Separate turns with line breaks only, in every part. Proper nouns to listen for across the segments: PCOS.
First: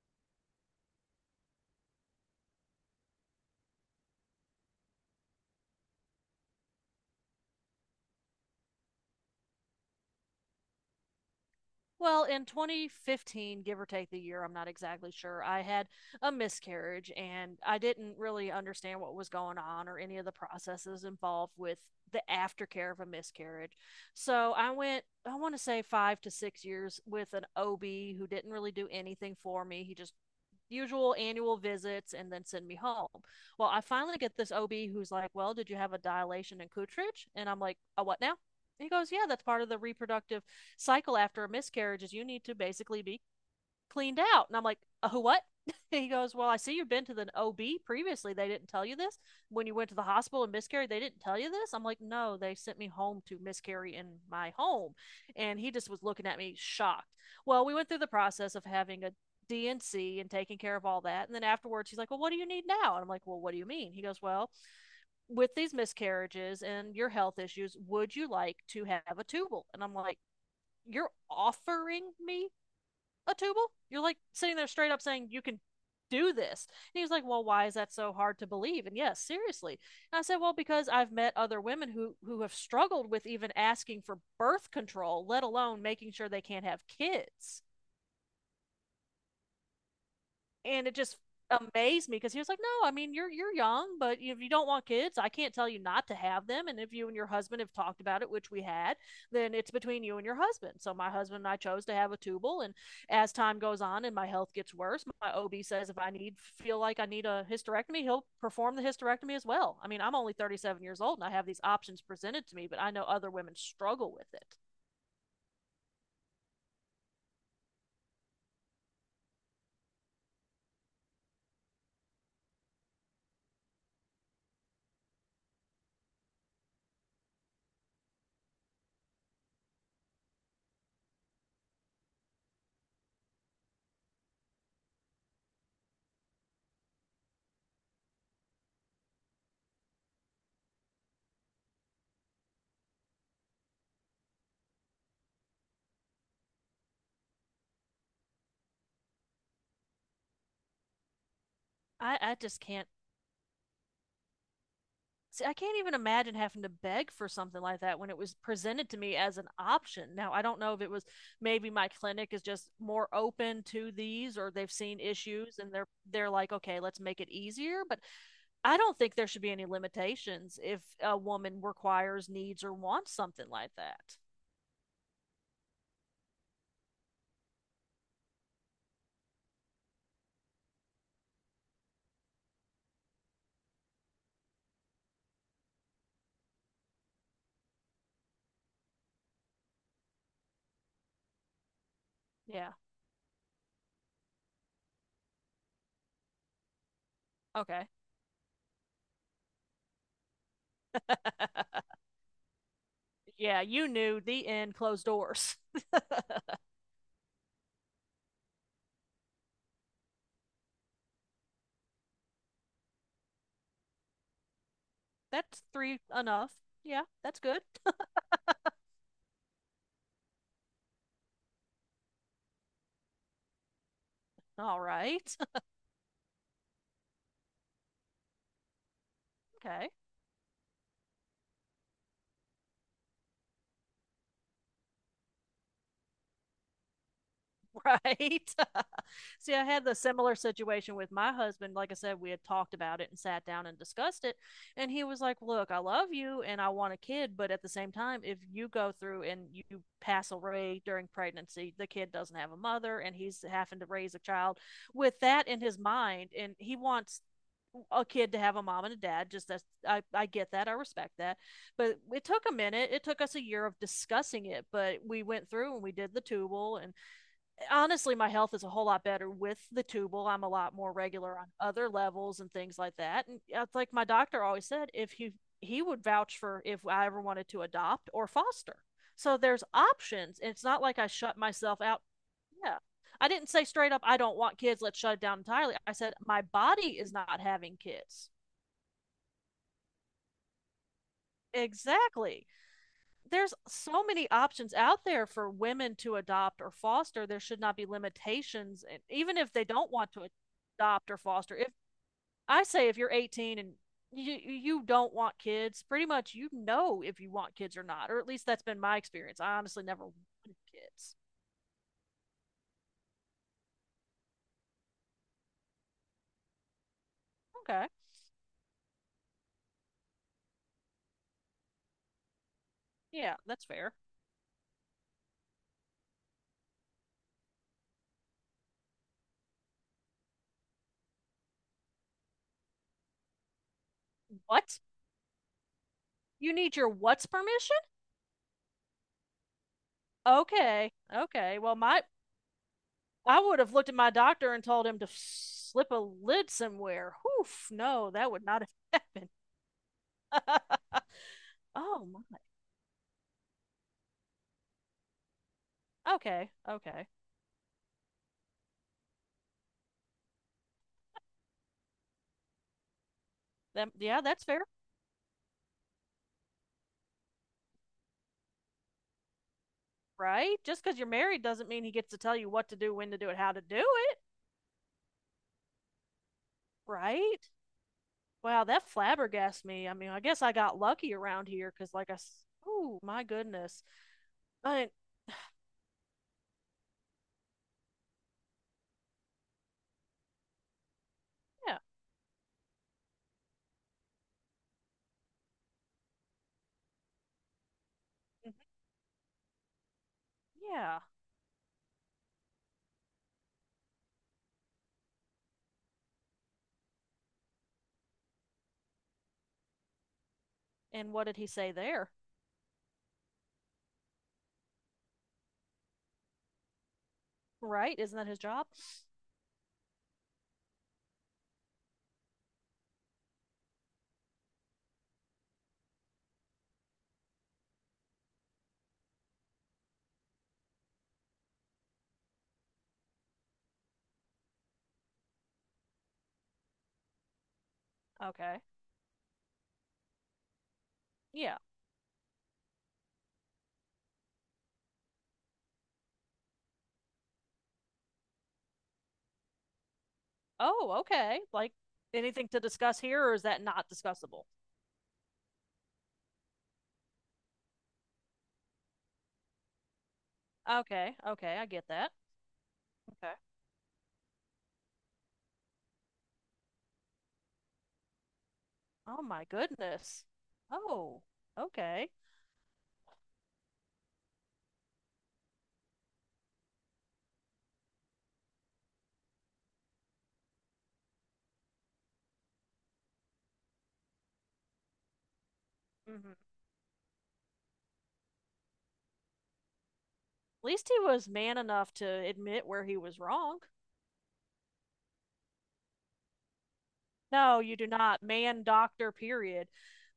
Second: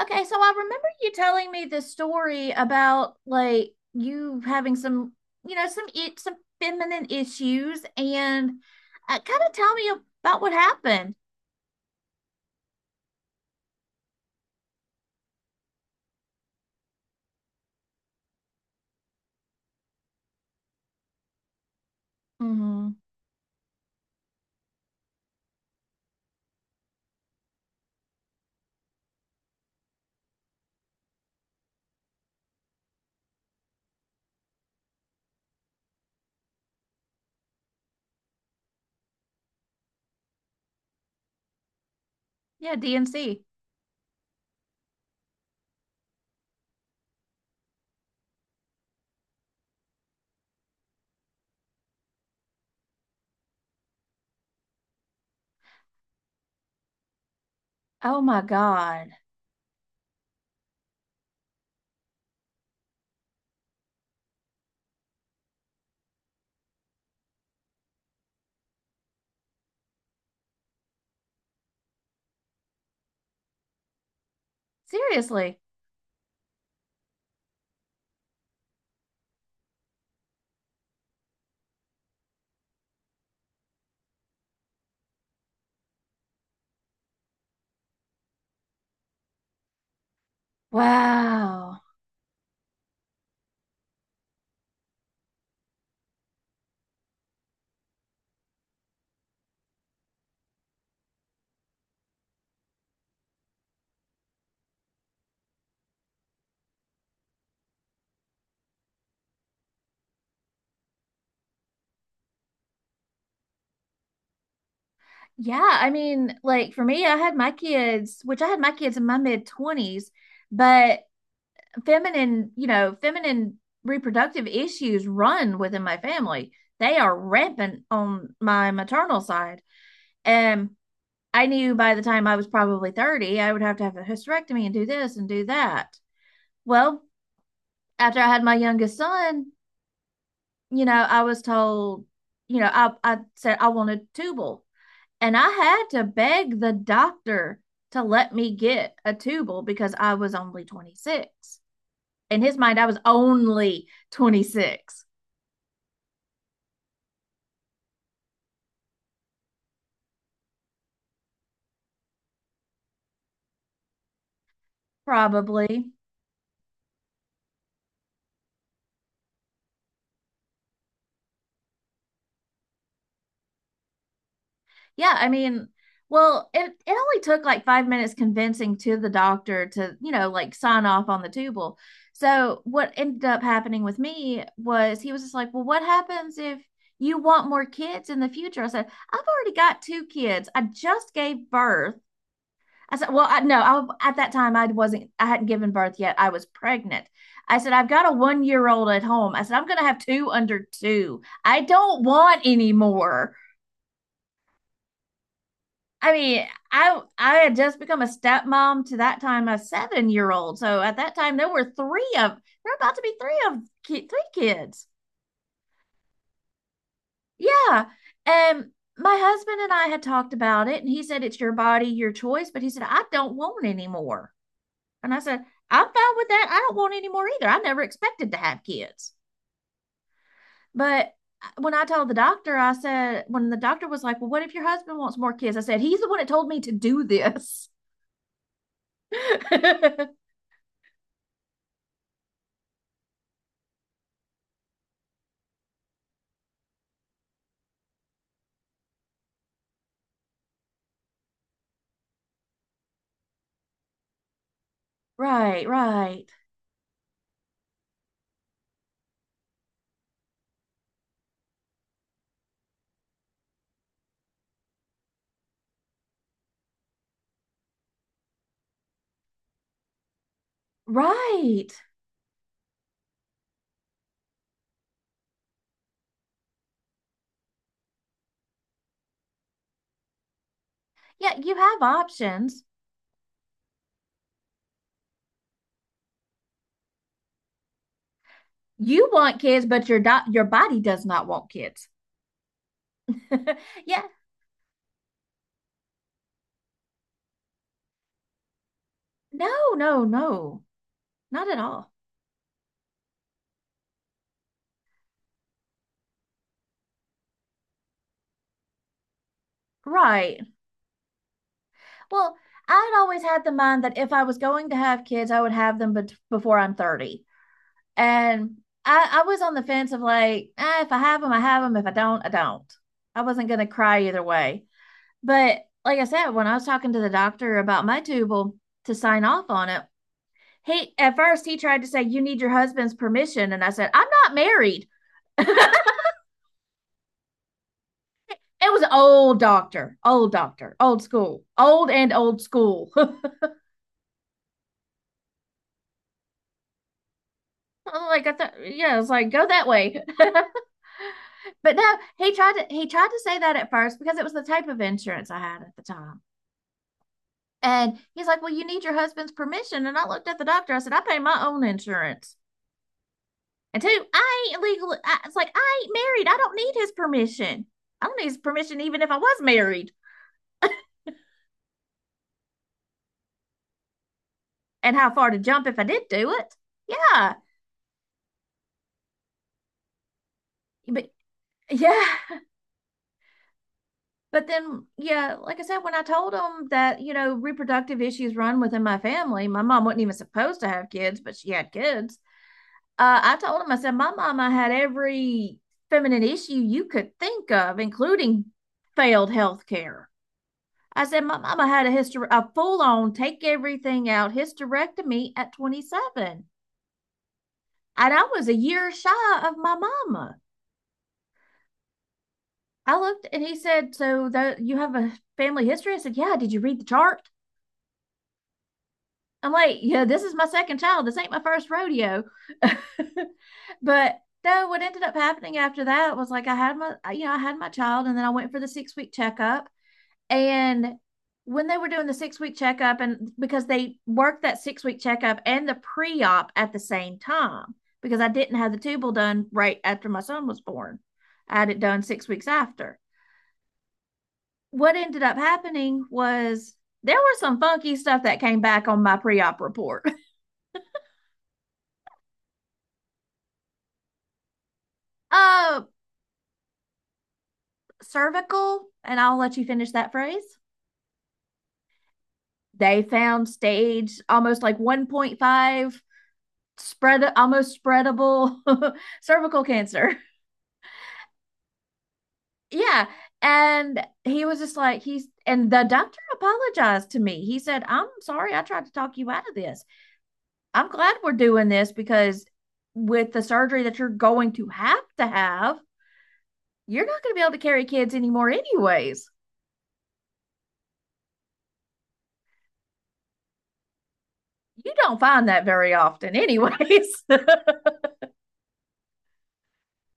Okay, so I remember you telling me this story about like you having some, you know, some I- some feminine issues, and kind of tell me about what happened.
Well, in 2015, give or take the year, I'm not exactly sure, I had a miscarriage and I didn't really understand what was going on or any of the processes involved with the aftercare
Hmm.
of a miscarriage. So I went, I want to say 5 to 6 years with an OB who didn't really do anything for me. He just usual annual visits and then send me home. Well, I finally get this OB who's like, well, did you have a dilation and Kutrich? And I'm like, a what now? And he goes, yeah, that's part of the reproductive cycle after a miscarriage is you need to
Yeah,
basically be
DNC.
cleaned out. And I'm like, oh, what? He goes, well, I see you've been to the OB previously. They didn't tell you this. When you went to the hospital and miscarried, they didn't tell you this. I'm like, no, they sent me home to miscarry in my home. And he just was looking at me shocked. Well, we went through the
Oh my
process of having
God.
a D and C and taking care of all that. And then afterwards, he's like, well, what do you need now? And I'm like, well, what do you mean? He goes, well, with these miscarriages and your health issues, would you like to have a tubal? And I'm like, you're offering me a tubal? You're like sitting there straight up saying you
Seriously.
can do this. And he was like, well, why is that so hard to believe? And yes, seriously. And I said, well, because I've met other women who have struggled with even asking for birth control, let alone making sure they can't have kids, and it just
Wow.
amazed me because he was like, "No, I mean you're young, but if you don't want kids, I can't tell you not to have them. And if you and your husband have talked about it, which we had, then it's between you and your husband." So my husband and I chose to have a tubal, and as time goes on and my health gets worse, my OB says if I need feel like I need a hysterectomy, he'll perform the hysterectomy as well. I mean, I'm only 37 years old and I have these options presented to me, but I know other women struggle with it.
Yeah, I mean, like for me, I had my kids, which I had my kids in my mid 20s, but feminine reproductive issues run within my family. They are rampant on my maternal side. And I knew by the time I was probably 30, I would have to have a hysterectomy and do this and do that. Well, after I had my youngest son, I was told, I said I wanted tubal. And I had to beg the doctor to let me get a tubal because I was only 26.
I
In his
just
mind, I
can't.
was only 26.
See, I can't even imagine having to beg for something like that when it was presented to me as an option. Now, I don't know if it was maybe my clinic is just more open to these or they've seen issues and they're
Probably.
they're like, "Okay, let's make it easier." But I don't think there should be any limitations if a woman requires, needs or wants something like that.
Yeah, I mean, well, it only took like 5 minutes convincing to the doctor to, like sign off on the tubal. So what ended up happening with me was he was just like, "Well, what happens if you want more kids in the future?" I said, "I've already got two kids. I just gave birth."
Yeah.
I said, "Well, I no, I at that time I hadn't given birth yet. I was pregnant." I said, "I've
Okay.
got a 1 year old at home." I said, "I'm gonna have two under two. I don't want any more."
Yeah, you knew the end closed doors.
I mean, I had just become a stepmom to that time a 7 year old. So at that time there were about to be three kids.
That's three enough. Yeah, that's good.
Yeah, and my husband and I had talked about it, and he said it's your body, your choice. But he said I don't want any more,
All
and I
right.
said I'm fine with that. I don't want any more either. I never expected to have kids,
Okay.
but when I told the doctor, I said when the doctor was like, "Well, what if your husband wants more kids?" I said he's the one that told me to do this.
Right? See, I had the similar situation with my husband. Like I said, we had talked about it and sat down and discussed it. And he was like, look, I love you and I want a kid. But at the same time, if you go through and you pass away during pregnancy, the kid doesn't have a mother and he's having to raise a child with that in
Right,
his
right,
mind. And he wants a kid to have a mom and a dad. Just that's, I get that. I respect that. But it took a minute. It took us a year of discussing it. But we went through and we did the tubal, and honestly my health is a whole lot better with the tubal. I'm a lot more regular on
right.
other levels and things like that. And yeah, it's like my doctor always said if he he would vouch for if I ever wanted to adopt or foster. So there's options. It's not like I
Yeah,
shut
you
myself
have
out.
options.
Yeah, I didn't say straight up I don't want kids, let's shut it down entirely. I said my body is not having kids.
You want kids, but your body does not want kids.
Exactly. There's
Yeah,
so many options out there for women to adopt or foster. There should not be limitations, and even if they
no,
don't
no,
want to
no,
adopt or
not
foster.
at
If
all.
I say if you're 18 and you don't want kids, pretty much you know if you want kids or not, or at least that's been my experience. I honestly never
Right.
wanted kids.
Well, I'd always had the mind that if I was going to have kids, I would have them bet before I'm 30.
Okay,
And I was on the fence of like, if I have them, I have them. If I don't, I don't. I
yeah,
wasn't going
that's
to
fair.
cry either way. But like I said, when I was talking to the doctor about my tubal to sign off on it, he at first he tried to say you need your husband's permission, and I said I'm not
What?
married. it
You need your what's permission?
was an old doctor, old doctor
Okay,
old school
okay. Well,
old
my
and old school like,
I would have looked at my doctor and told him to slip a lid somewhere. Oof, no,
I
that would
thought,
not have
yeah, it's
happened.
like go that way. but no,
Oh
he
my.
tried to he tried to say that at first because it was the type of insurance I had at the time.
Okay. Okay.
And he's like, "Well, you need your husband's permission." And I looked at the doctor. I said, "I pay my own insurance, and
That,
two,
yeah, that's
I ain't
fair,
legal. It's like I ain't married, I don't need his permission. I don't need his permission even if I was married,
right? Just because you're married doesn't mean he gets to tell you what to do, when to do it, how to do it,
and how far to jump if I did do it." Yeah.
right? Wow, that flabbergasted me. I mean, I guess I got
But
lucky around here because,
yeah.
like, I. s- Oh my goodness.
But then,
I
yeah, like I said, when I told them that, reproductive issues run within my family. My mom wasn't even supposed to have kids, but she had
yeah,
kids. I told him, I said, my mama had every feminine issue you could think of, including
mhm,
failed health care.
yeah.
I said, my mama had a a full on take everything out hysterectomy at 27. And I was a year shy of my mama.
And what did he say there?
I looked and he said, "So that you have a family history?" I said, "Yeah, did you read the chart?"
Right? Isn't that his job?
I'm like, "Yeah, this is my second child. This ain't my first rodeo." but no, what ended up happening after that was like I had my child, and then I went for the 6 week checkup. And when they were doing the 6 week checkup, and because they worked that 6 week checkup and the pre op at the same time, because I didn't
Okay.
have the tubal done right after my son was born.
Yeah.
I had it done 6 weeks after. What ended up happening was there was some funky stuff that came back on my pre-op report.
Oh, okay. Like, anything to discuss here, or is that not discussable?
Uh, Cervical, and I'll let you finish that phrase.
Okay. Okay, I get that.
They
Okay.
found stage almost like 1.5 spread, almost spreadable
Oh my
cervical cancer.
goodness. Oh, okay.
Yeah, and he was just like he's and the doctor apologized to me. He said, "I'm sorry, I tried to talk you out of this. I'm glad we're doing this because with the surgery that you're going to have,
Hmm.
you're not going to be able to carry kids anymore, anyways."
At least he was man enough to admit where he was wrong.
You don't find that very often, anyways.
No, you do not, man doctor, period.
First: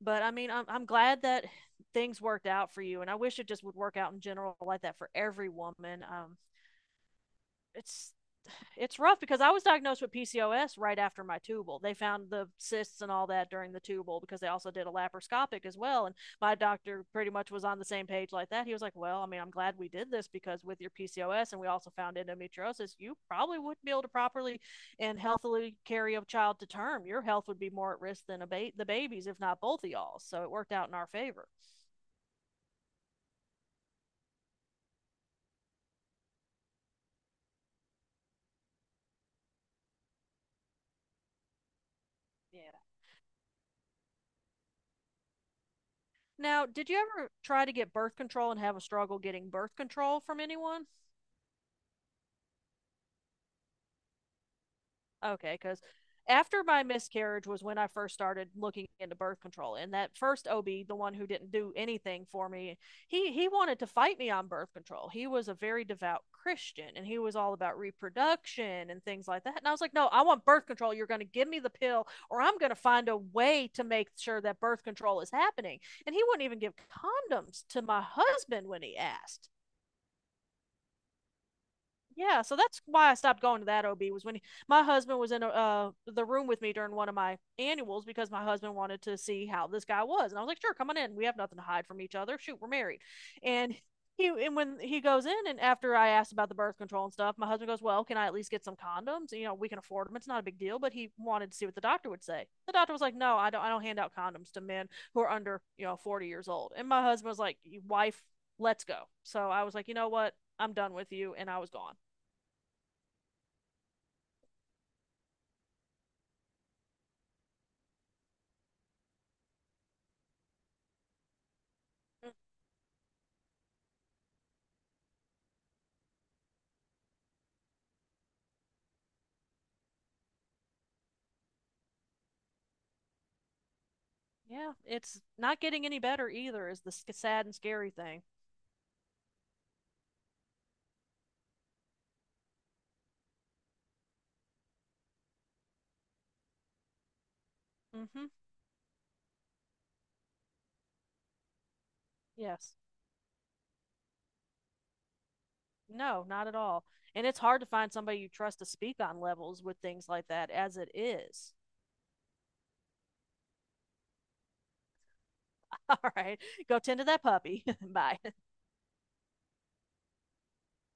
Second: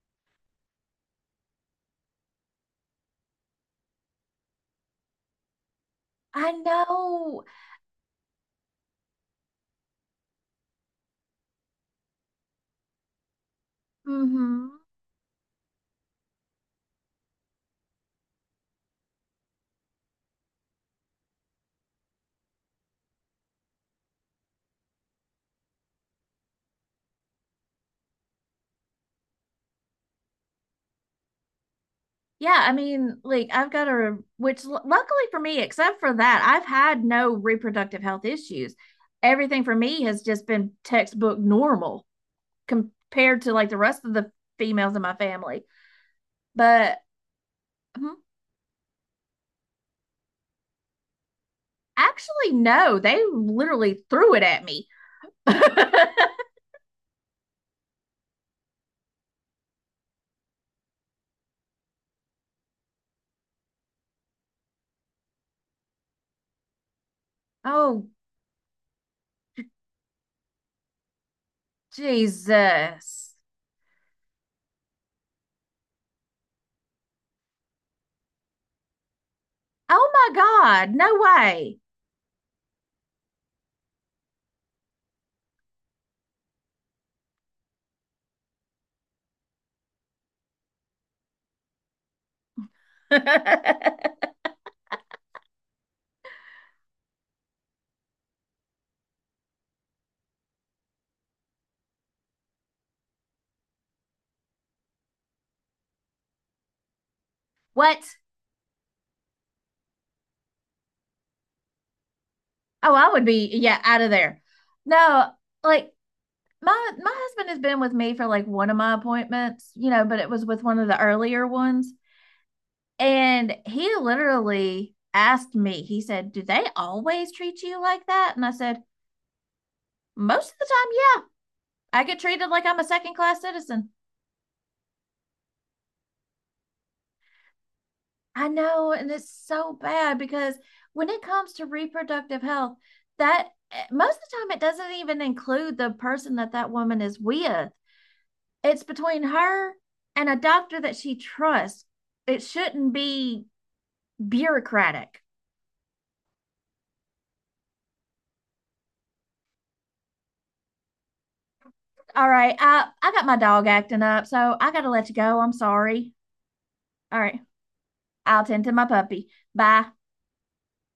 But I mean, I'm glad that things worked out for you, and I wish it just would work out in general like that for every woman.
I know.
It's it's rough because I was diagnosed with PCOS right after my tubal. They found the cysts and all that during the tubal because they
Hmm.
also did a laparoscopic as well. And my doctor pretty much was on the same page like that. He was like, well, I mean, I'm glad we did this because with your PCOS and we also found endometriosis, you probably wouldn't be able to properly and healthily carry a child to term. Your health would be more at risk than a the babies, if not both of y'all. So it worked out in our favor.
Yeah, I mean, like, which luckily for me, except for that, I've had no reproductive health issues. Everything for me has just been textbook normal
Yeah.
compared to like the rest of the females in my family.
Now, did you
But,
ever try to get
mhm.
birth control and have a struggle getting birth control from anyone?
Actually, no, they literally threw it at me.
Okay, because after my miscarriage was when I first started looking into birth control. And that first OB, the one who didn't do anything for me, he wanted to fight me on birth control. He was a very devout Christian and he was all about
Oh,
reproduction and things like that. And I was like, "No, I want birth control. You're going to give me the pill or I'm going to find a
Jesus.
way to make sure that birth control is happening." And he wouldn't even give condoms to my husband when he asked.
Oh my God, no way.
Yeah, so that's why I stopped going to that OB was when he, my husband was in a, the room with me during one of my annuals because my husband wanted to see how this guy was, and I was like, "Sure, come on in. We have nothing to hide from each other. Shoot, we're married." And he and when he goes in, and after I asked about the birth control and stuff, my husband goes, "Well, can I at least get some condoms? You know, we can afford them. It's not a big deal." But he wanted to see what the doctor would say. The doctor was like, "No, I don't. I don't hand out condoms to men who are under you know 40 years old." And my husband was like,
what?
"Wife, let's go." So I was like, "You know what? I'm done with you," and I was gone.
Oh, I would be, yeah, out of there. No, like my husband has been with me for like one of my appointments, but it was with one of the earlier ones.
Mm,
And he literally asked me. He said, "Do they always treat you like that?" And I said, "Most of the time, yeah. I get treated like I'm a second class citizen."
yeah, it's not getting any better either, is the sad and scary thing.
I know, and it's so bad because when it comes to reproductive health, most of the time it doesn't even include the person that that woman is with.
Mm-hmm.
It's between her and a doctor that she trusts. It
Yes.
shouldn't be bureaucratic.
No, not at all. And it's hard to find somebody you trust to speak on levels with things like that as it is.
All right, I got my dog acting up, so I got to let you go. I'm sorry.
All right. Go tend to
All
that
right,
puppy. Bye.
I'll tend to my puppy. Bye.